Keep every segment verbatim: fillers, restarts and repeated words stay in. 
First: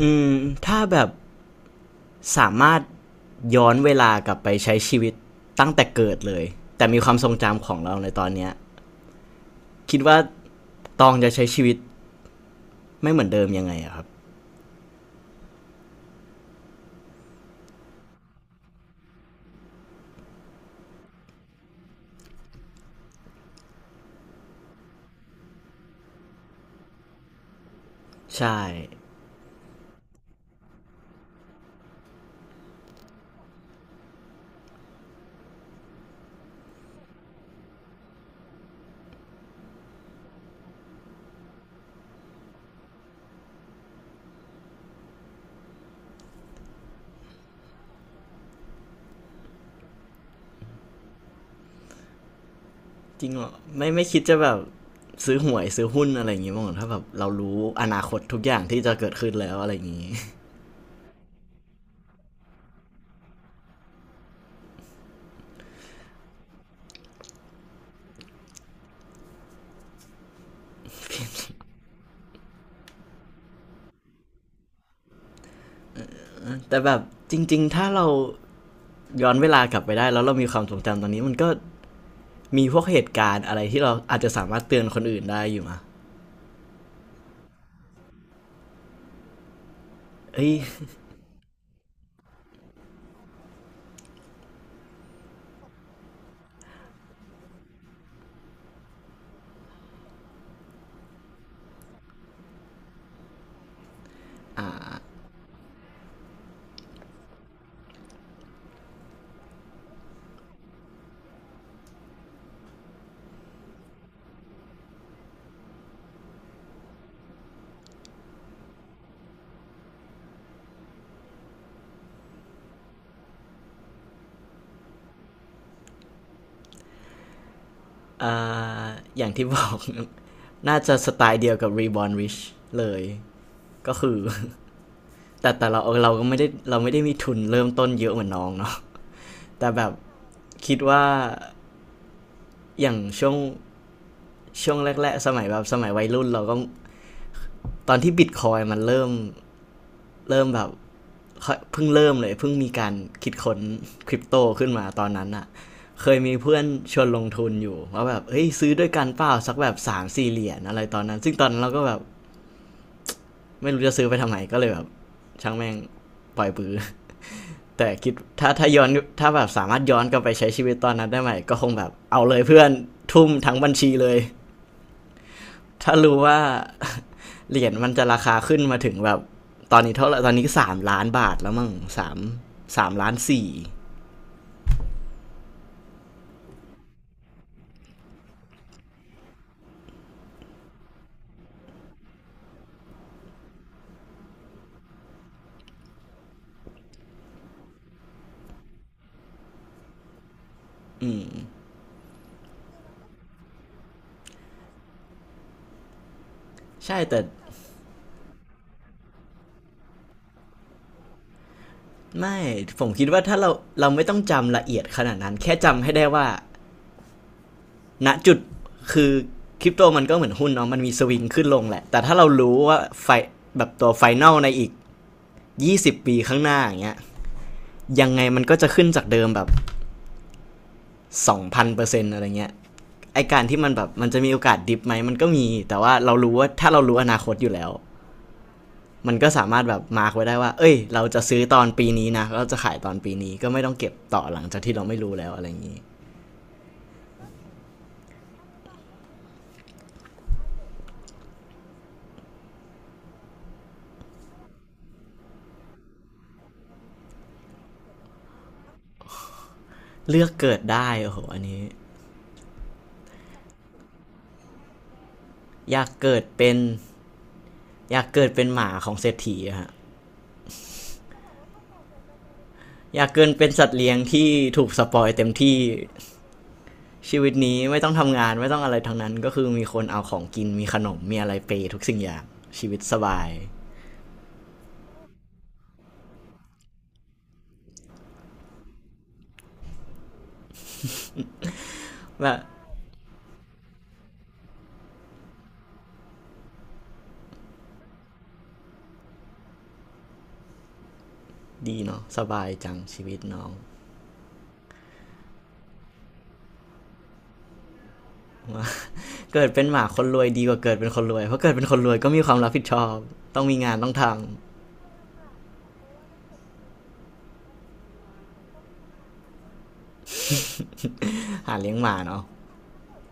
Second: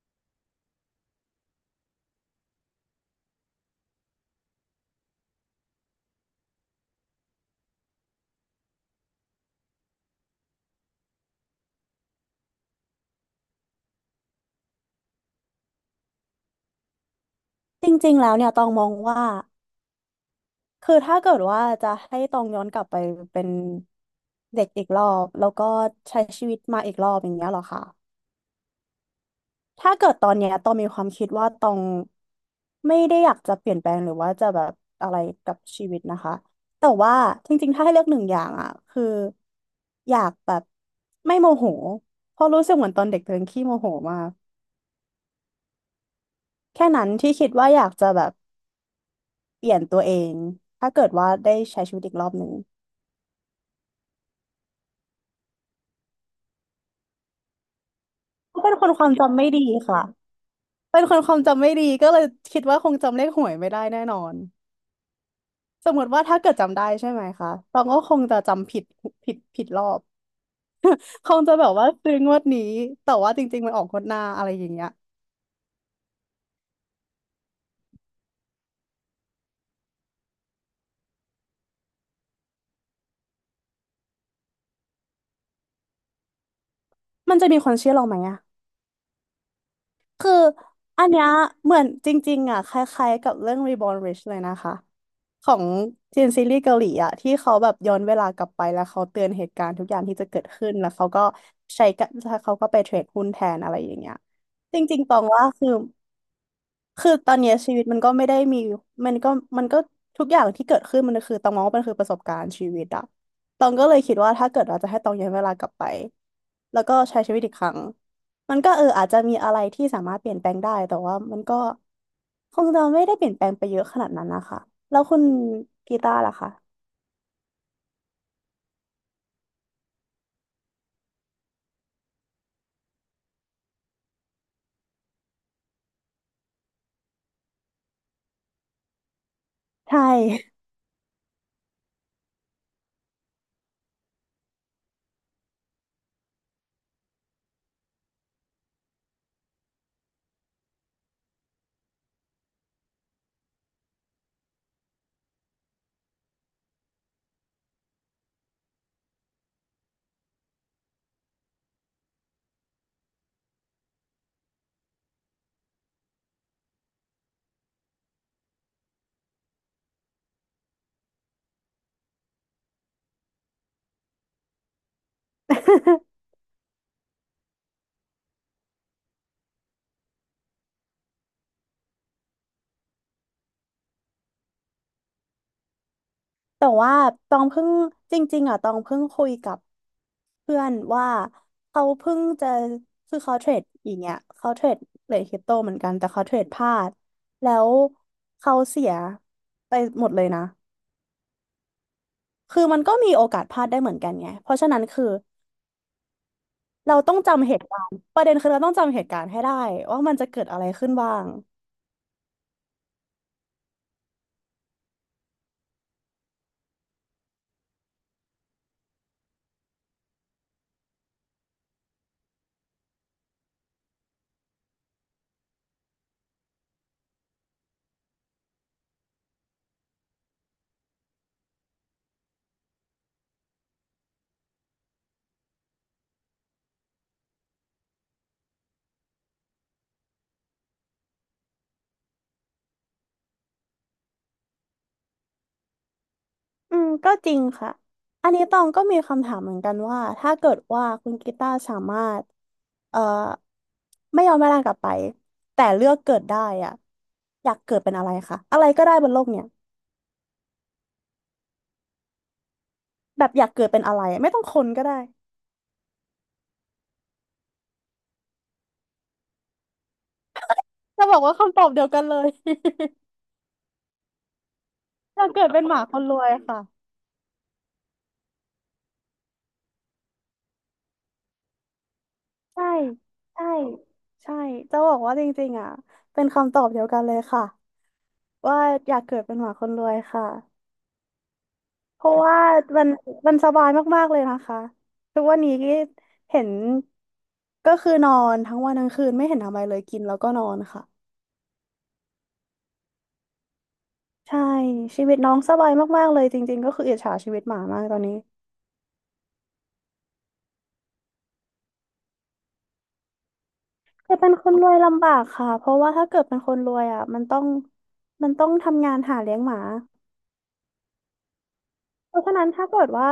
อืมถ้าแบบสามารถย้อนเวลากลับไปใช้ชีวิตตั้งแต่เกิดเลยแต่มีความทรงจำของเราในตอนเนี้ยคิดว่าตองจะใช้ชีวิตไม่เหมือนเดิมยังไงอะครับจริงๆแล้วเนี่ยตองมองว่าคือถ้าเกิดว่าจะให้ตองย้อนกลับไปเป็นเด็กอีกรอบแล้วก็ใช้ชีวิตมาอีกรอบอย่างเงี้ยเหรอคะใช่ถ้าเกิดตอนเนี้ยตองมีความคิดว่าตองไม่ได้อยากจะเปลี่ยนแปลงหรือว่าจะแบบอะไรกับชีวิตนะคะแต่ว่าจริงๆถ้าให้เลือกหนึ่งอย่างอ่ะคืออยากแบบไม่โมโหเพราะรู้สึกเหมือนตอนเด็กตัวเองขี้โมโหมากแค่นั้นที่คิดว่าอยากจะแบบเปลี่ยนตัวเองถ้าเกิดว่าได้ใช้ชีวิตอีกรอบหนึ่ง จริงเหรอไม่ไม่คิดจะแบบซื้อหวยซื้อหุ้นอะไรอย่างงี้บ้างเหรอถ้าแบบเรารู้อนาคตทุกอย่าเขางเป็นที่คจะนคเกิวามดขึ้นจำไม่แล้วดีอะไรอย่างค่ะ งี้ เป็นคนความจำไม่ดีก็เลยคิดว่าคงจำเลขหวยไม่ได้แน่นอน สมมติว่าถ้าเกิดจำได้ใช่ไหมคะตองก็คงจะจำผิดผิดผิดรอบ คงจะแบบว่าซื้องวดนี้แต่ว่าจริงๆมันออกงวดหน้าอะไรอย่างเงี้ย แต่แบบจริงๆถ้าเราย้อนเวลากลับไปได้แล้วเรามีความทรงจำตอนนี้มันก็มีพวกเหตุการณ์อะไรที่เราอาจจะสามารถเตือนคนอื่นได้อยู่มะมันจะมีคนเชื่อเราไหมอะคือเอ้ย อันเนี้ยเหมือนจริงๆอะคล้ายๆกับเรื่อง Reborn Rich เลยนะคะ ของจีนซีรีส์เกาหลีอะที่เขาแบบย้อนเวลากลับไปแล้วเขาเตือนเหตุการณ์ทุกอย่างที่จะเกิดขึ้นแล้วเขาก็ใช้กะแล้วเขาก็ไปเทรดหุ้นแทนอะไรอย่างเงี้ยจริงๆตองว่าคือ คือตอนเนี้ยชีวิตมันก็ไม่ได้มีมันก็มันก็ทุกอย่างที่เกิดขึ้นมันคือตองมองว่ามันคือประสบการณ์ชีวิตอะตองก็เลยคิดว่าถ้าเกิดเราจะให้ตองย้อนเวลากลับไปแล้วก็ใช้ชีวิตอีกครั้งมันก็เอออาจจะมีอะไรที่สามารถเปลี่ยนแปลงได้แต่ว่ามันก็คงจะไม่ได้เปลี่ยนแปลงไปเยอะขนาดนั้นนะคะแล้วคุณกีตาร์ล่ะคะอ่าอย่างที่บอก น่าจะสไตล์เดียวกับ Reborn Rich เลยก็คือ แต่แต่เราเราก็ไม่ได้เราไม่ได้มีทุนเริ่มต้นเยอะเหมือนน้องเนาะ แต่แบบใช่ คิดว่าอย่างช่วงช่วงแรกๆสมัยแบบสมัยวัยรุ่นเราก็ตอนที่บิ c คอยมันเริ่มเริ่มแบบเพิ่งเริ่มเลยเพิ่งมีการคิดค้นคริปโตขึ้นมาตอนนั้นอะเคยมีเพื่อนชวนลงทุนอยู่ว่าแบบเฮ้ยซื้อด้วยกันเปล่าสักแบบสามสี่เหรียญอะไรตอนนั้นซึ่งตอนนั้นเราก็แบบ ไม่รู้จะซื้อไปทำไมก็เลยแบบช่างแม่งปล่อยปือ แต่คิดถ้าถ้าย้อนถ้าแบบสามารถย้อนกลับไปใช้ชีวิตตอนนั้นได้ไหมก็คงแบบเอาเลยเพื่อนทุ่มทั้งบัญชีเลย ถ้ารู้ว่าเหรียญมันจะราคาขึ้นมาถึงแบบตอนนี้เท่าไหร่ตอนนี้สามล้านบาทแล้วมั้งสามสามล้านสี่ แต่ว่าตองเพิ่งจริงๆอ่ะตองเพิ่งคุยกับ เพื่อนว่าเขาเพิ่งจะคือเขาเทรดอย่างเงี้ยเขาเทรดเหรียญคริปโตเหมือนกันแต่เขาเทรดพลาดแล้วเขาเสียไปหมดเลยนะคือมันก็มีโอกาสพลาดได้เหมือนกันไงเพราะฉะนั้นคือเราใช่ต้อแต่งจำเหตุการณ์ประเด็นคือเราต้องจำเหตุการณ์ให้ได้ว่ามันจะเกิดอะไรขึ้นบ้าง ไม่ผมคิดว่าถ้าเราเราไม่ต้องจำละเอียดขนาดนั้นแค่จำให้ได้ว่า ณจุดคือคริปโตมันก็เหมือนหุ้นเนาะมันมีสวิงขึ้นลงแหละแต่ถ้าเรารู้ว่าไฟแบบตัวไฟนอลในอีกยี่สิบปีข้างหน้าอย่างเงี้ยยังไงมันก็จะขึ้นจากเดิมแบบสองพันเปอร์เซ็นต์องพันเปอร์เซ็นต์อะไรเงี้ยไอการที่มันแบบมันจะมีโอกาสดิฟไหมมันก็มีแต่ว่าเรารู้ว่าถ้าเรารู้อนาคตอยู่แล้วมันก็สามารถแบบมาร์กไว้ได้ว่าเอ้ยเราจะซื้อตอนปีนี้นะเราจะขายตอนปีนี้ก็ไม่ต้องเก็บต่อหลังจากที่เราไม่รู้แล้วอะไรอย่างนี้อืมก็จริงค่ะอันนี้ตองก็มีคำถามเหมือนกันว่าถ้าเกิดว่าคุณกีตาร์สามารถเอ่อไม่ยอมแม่ร่างกลับไปแต่เลือกเกิดได้อ่ะอยากเกิดเป็นอะไรคะอะไรก็ได้บนโลกเนี่ยเลือกเกิดได้โอ้โหอันนี้แบบอยากเกิดเป็นอะไรไม่ต้องคนก็ได้อยากเกิดเป็นอยากเกิดเป็นหมาของเศรษฐีอฮะ จะบอกว่าคำตอบเดียวกันเลย อยากเกินเป็นสัตว์เลี้ยงที่ถูกสปอย อเต็ยากมเกิดที่เป็นหมาคนรวยค่ะชีวิตนี้ไม่ต้องทำงานไม่ต้องอะไรทั้งนั้นก็คือมีคนเอาของกินมีขนมมีอะไรเปยทุกสิ่งอย่างใช่ชีวิตสบายใช่ใช่จะบอกว่าจริงๆอ่ะเป็นคำตอบเดียวกันเลยค่ะว่าอยากเกิดเป็นหมาคนรวยค่ะ เพราะแบว่าบมันมันสบายมากๆเลยนะคะทุกวันนี้ที่เห็นก็คือนอนทั้งวันทั้งคืนไม่เห็นทำอะไรเลยกินแล้วก็นอนค่ะดีเนาะสบายจังชีวิตน้องใช่ชีวิตน้องสบายมากๆเลยจริงๆก็คืออิจฉาชีวิตหมามากตอนนี้เกิดเป็นหมาคนรวยดีกว่าเกิดเป็นคนรวยเพราะเกิดเป็นคนรวยก็มีความรับผิดชอบต้องมีงานต้องแต่ทำ เป็นคนรวยลำบากค่ะเพราะว่าถ้าเกิดเป็นคนรวยอ่ะมันต้องมันต้องทำงานหาเลี้ยงหมา หาเลี้ยงหมาเพเนาะราะฉะนั้นถ้าเกิดว่า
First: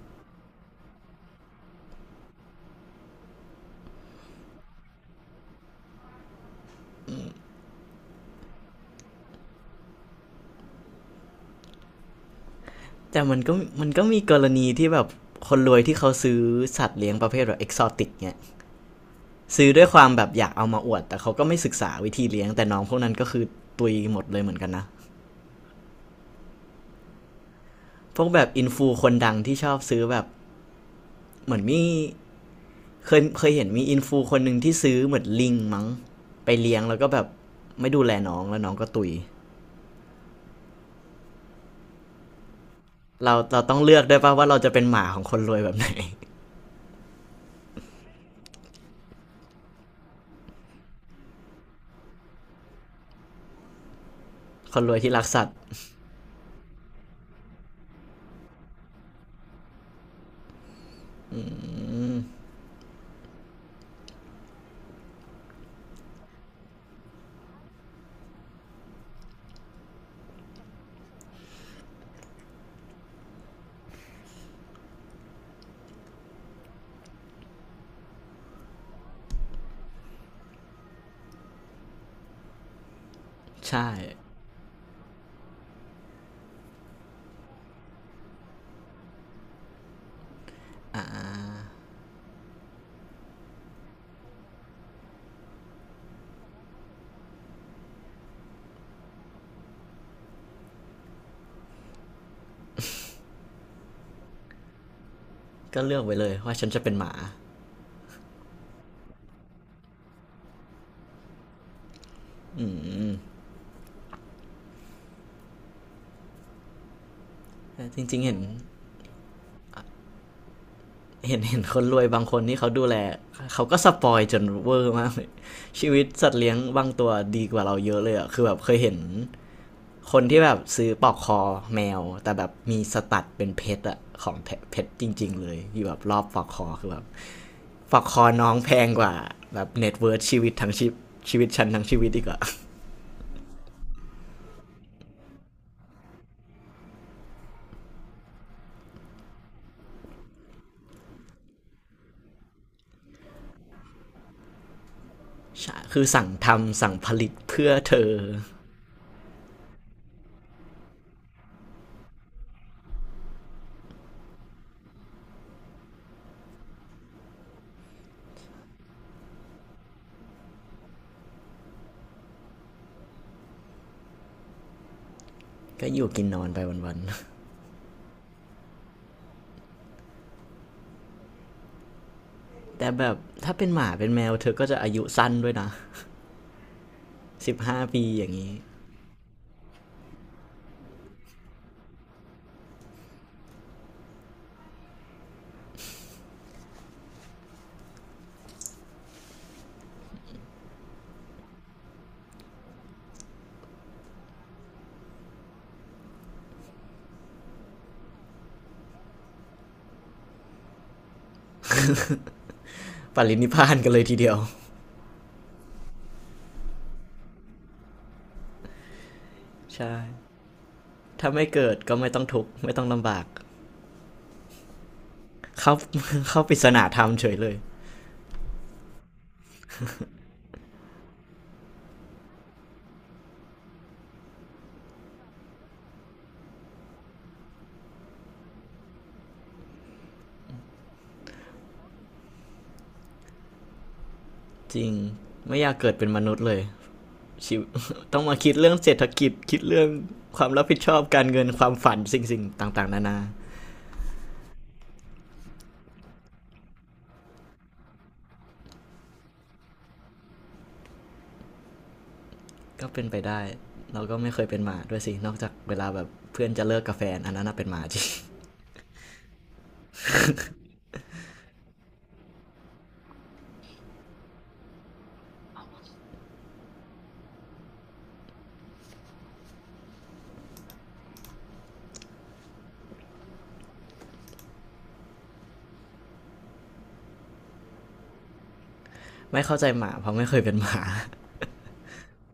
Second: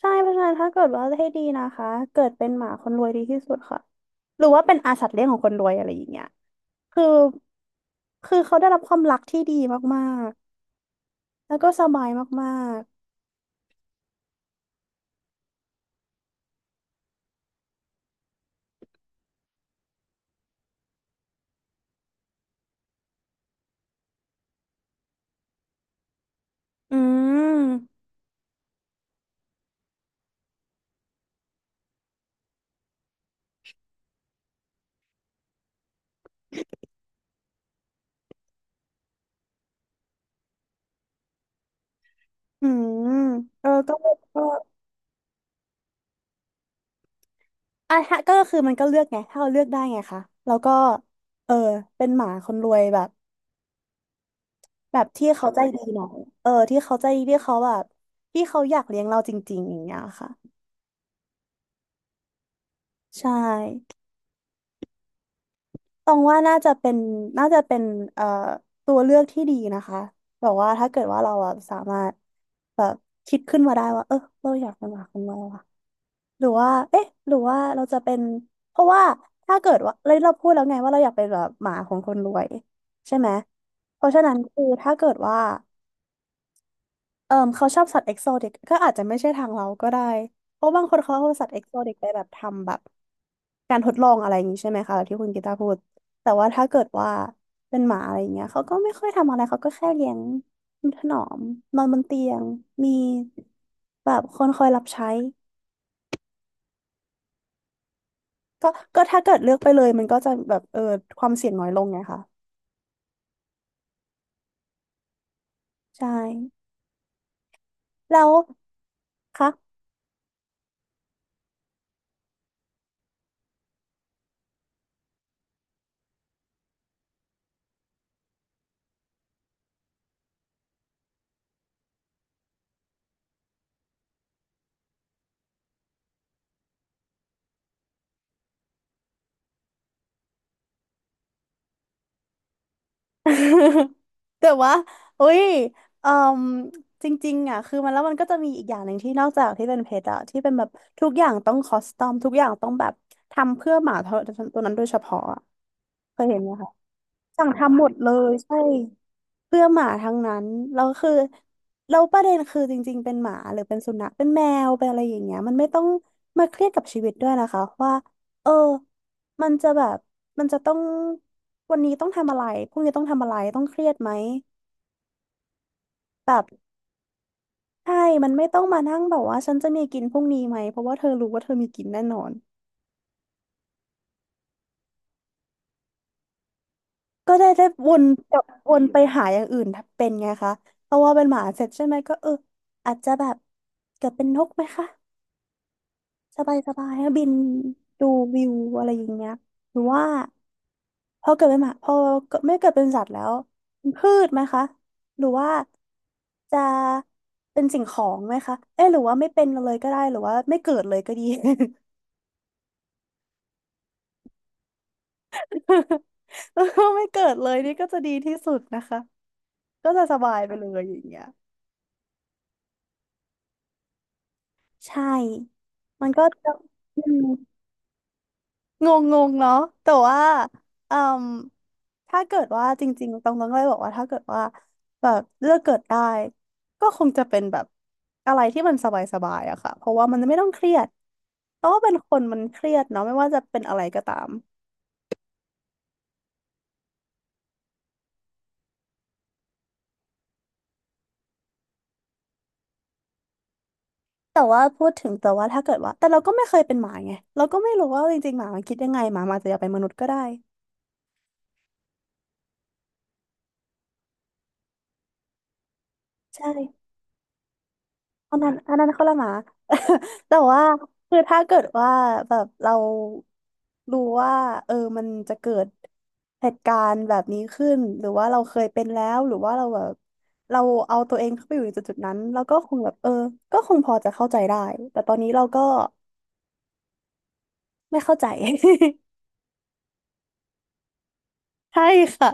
ใช่เพราะฉะนั้นถ้าเกิดว่าให้ดีนะคะเกิดเป็นหมาคนรวยดีที่สุดค่ะหรือว่าเป็นอาสัตว์เลี้ยงของคนรวยอะไรอย่างเงี้ย คือคือเขาได้รับความรักที่ดีมากๆแล้วก็สบายมากแต่มันก็มันก็มีกรณีที่แบบคนรวยที่เขาซื้อสัตว์เลี้ยงประเภทแบบเอกซอติกเนี่ย ซื้อด้วยความแบบอยากเอามาอวดแต่เขาก็ไม่ศึกษาวิธีเลี้ยงแต่น้องพวกนั้นก็คือตุยหมดเลยเหมือนกันนะๆอืมพวกแบบอินฟูคนดังที่ชอบซื้อแบบเหมือนมีเคยเคยเห็นมีอินฟูคนหนึ่งที่ซื้อเหมือนลิงมั้งไปเลี้ยงแล้วก็แบบไม่ดูแลน้องแล้วน้องก็ตุยอืมเราเราเออต้องก็เลือกได้วยป่ะก็ว่าเราจะเป็นหมาของคนรวยแบบไหน อ่ะฮะก็คือมันก็เลือกไงถ้าเราเลือกได้ไงคะแล้วก็เออเป็นหมาคนรวยแบบ คนรวแบยบที่รักที่สัตเขาว์ใจดีหน่อยเออที่เขาใจดีที่เขาแบบที่เขาอยากเลี้ยงเราจริงๆอย่างเงี้ยค่ะใช่ ตรงว่าน่าจะเป็นน่าจะเป็นเอ่อตัวเลือกที่ดีนะคะแบบว่าถ้าเกิดว่าเราอะสามารถแบบคิดขึ้นมาได้ว่าเออเราอยากเป็นหมาของเราอะหรือว่าเอ๊ะหรือว่าเราจะเป็นเพราะว่าถ้าเกิดว่าเราเราพูดแล้วไงว่าเราอยากเป็นแบบหมาของคนรวยใช่ไหมใช่เพราะฉะนั้นคือถ้าเกิดว่าเออเขาชอบสัตว์เอกโซติกก็อาจจะไม่ใช่ทางเราก็ได้เพราะบางคนเขาเอาสัตว์เอกโซติกไปแบบทำแบบ การทดลองอะไรอย่างนี้ใช่ไหมคะที่คุณกีตาร์พูดแต่ว่าถ้าเกิดว่าเป็นหมาอะไรอย่างเงี้ยเขาก็ไม่ค่อยทำอะไร เขาก็แค่เลี้ยงถนอมนอนบนเตียง มีแบบคนคอยรับใช้ก็เลือกไว้เลยว่าฉันจะเป็นหมาก็ก็ถ้าเกิดเลือกไปเลยมันก็จะแบบเออความเสี่ยงน้อยลงไงคะ อืมใช่จริแล้งๆวเห็น คะ เห็นเห็นคนรวยบางคนที่เขาดูแลเขาก็สปอยจนเวอร์มากเลยชีวิตสัตว์เลี้ยงบางตัวดีกว่าเราเยอะเลยอ่ะคือแบบเคยเห็นคนที่แบบซื้อปลอกคอแมวแต่แบบมีสตัดเป็นเพชรอะของ้เพชรจริงๆเลยที่แบบรอบปลอกคอคือแบบปลอกคอน้องแพงกว่าแบบเน็ตเวิร์ธชีวิตทั้งชีพชีวิตฉันทั้งชีวิตอีกอะ แต่ว่าเอ้ยเอ่มจริงๆอ่ะคือมันแล้วมันก็จะมีอีกอย่างหนึ่งที่นอกจากที่เป็นเพชรอะที่เป็นแบบทุกอย่างต้องคอสตอมทุกอย่างต้องแบบทำเพื่อหมาตัวตัวนั้นโดยเฉพาะอะ ใคือเคสั่ยงเห็นไหมคะทำสั่งผลิตสั่งเพื่อทำหมดเธเลอยใช่ เพื่อหมาทั้งนั้นแล้วคือแล้วประเด็นคือจริงๆเป็นหมาหรือเป็นสุนัขเป็นแมวเป็นอะไรอย่างเงี้ยมันไม่ต้องมาเครียดกับชีวิตด้วยนะคะว่าเออมันจะแบบมันจะต้องวันนี้ต้องทำอะไรพรุ่งนี้ต้องทำอะไรต้องเครียดไหมก็อยู่กินแบนอบนไปวันใช่มันไม่ต้องมานั่งแบบว่าฉันจะมีกินพรุ่งนี้ไหมเพราะว่าเธอรู้ว่าเธอมีกินแน่นอนๆแต่แบบถ้าเป็นหมาเป็นแมวเธอก็จะอายุสั้นด้วยนะ ก็ได้สิบได้ห้าวปีนอย่ากงลับนี้วนไปหาอย่างอื่นเป็นไงคะเพราะว่าเป็นหมาเสร็จใช่ไหมก็เอออาจจะแบบเกิดเป็นนกไหมคะ สบายสบายบินดูวิวอะไรอย่างเงี้ยหรือว่าพอเกิดเป็นหมาพอเกิดไม่เกิดเป็นสัตว์แล้วเป็นพืชไหมคะหรือว่าจะเป็นสิ่งของไหมคะเอ๊ะหรือว่าไม่เป็นเลยก็ได้หรือว่าไม่เกิดเลยก็ดี ปรินิพพานกันเลยทีเดียว แล้วก็ไม่เกิดเลยนี่ก็จะดีที่สุดนะคะก็ใช่จะสบายไปเลยอย่างเงี้ยถ้าไม่เกิดก็ไม่ต้องทุกข์ไม่ต้องลำบากใช่เข้า มันก็ เข้าปจะริศนาธรอืรมเฉม ยเลยงงงงเนาะแต่ว่าอืมถ้าเกิดว่าจริงๆตองต้องเลยบอกว่าถ้าเกิดว่าแบบเลือกเกิดได้ก็คงจะเป็นแบบอะไรที่มันสบายๆอะค่ะเพราะว่ามันไม่ต้องเครียดเพราะว่าเป็นคนมันเครียดเนาะไม่ว่าจะเป็นอะไรก็ตามจริงไม่อยากเกิดเป็นมนุษย์เลยต้องมาคิดเรื่องเศรษฐกิจคิดเรื่องความรับผิดชอบการเงินความฝันสิ่งๆต่างๆนานาแต่ว่าพูดถึงแต่ว่าถ้าเกิดว่าแต่เราก็ไม่เคยเป็นหมาไงเราก็ไม่รู้ว่าจริงๆหมามันคิดยังไงหมามันอาจจะอยากเป็นมนุษย์ก็ได้ก็เป็นไปได้เราก็ไม่เคยเป็นหมาด้วยสินอกจากเวลาแบบเพื่ใช่ อนจะเลิกกาแฟอันนั้นน่ะเป็นหมาจริงอันนั้นอันนั้นคนละหมา แต่ว่าคือถ้าเกิดว่าแบบเรารู้ว่าเออมันจะเกิดเหตุการณ์แบบนี้ขึ้นหรือว่าเราเคยเป็นแล้วหรือว่าเราแบบเราเอาตัวเองเข้าไปอยู่ในจุดจุดนั้นเราก็คงแบบเออก็คงพอจะเข้าใจได้แต่ตอนนี้เราก็ไม่เข้าใจ ไม่เข้าใจหมาเพราะไม่เคยเป็นหมา ใช่ค่ะ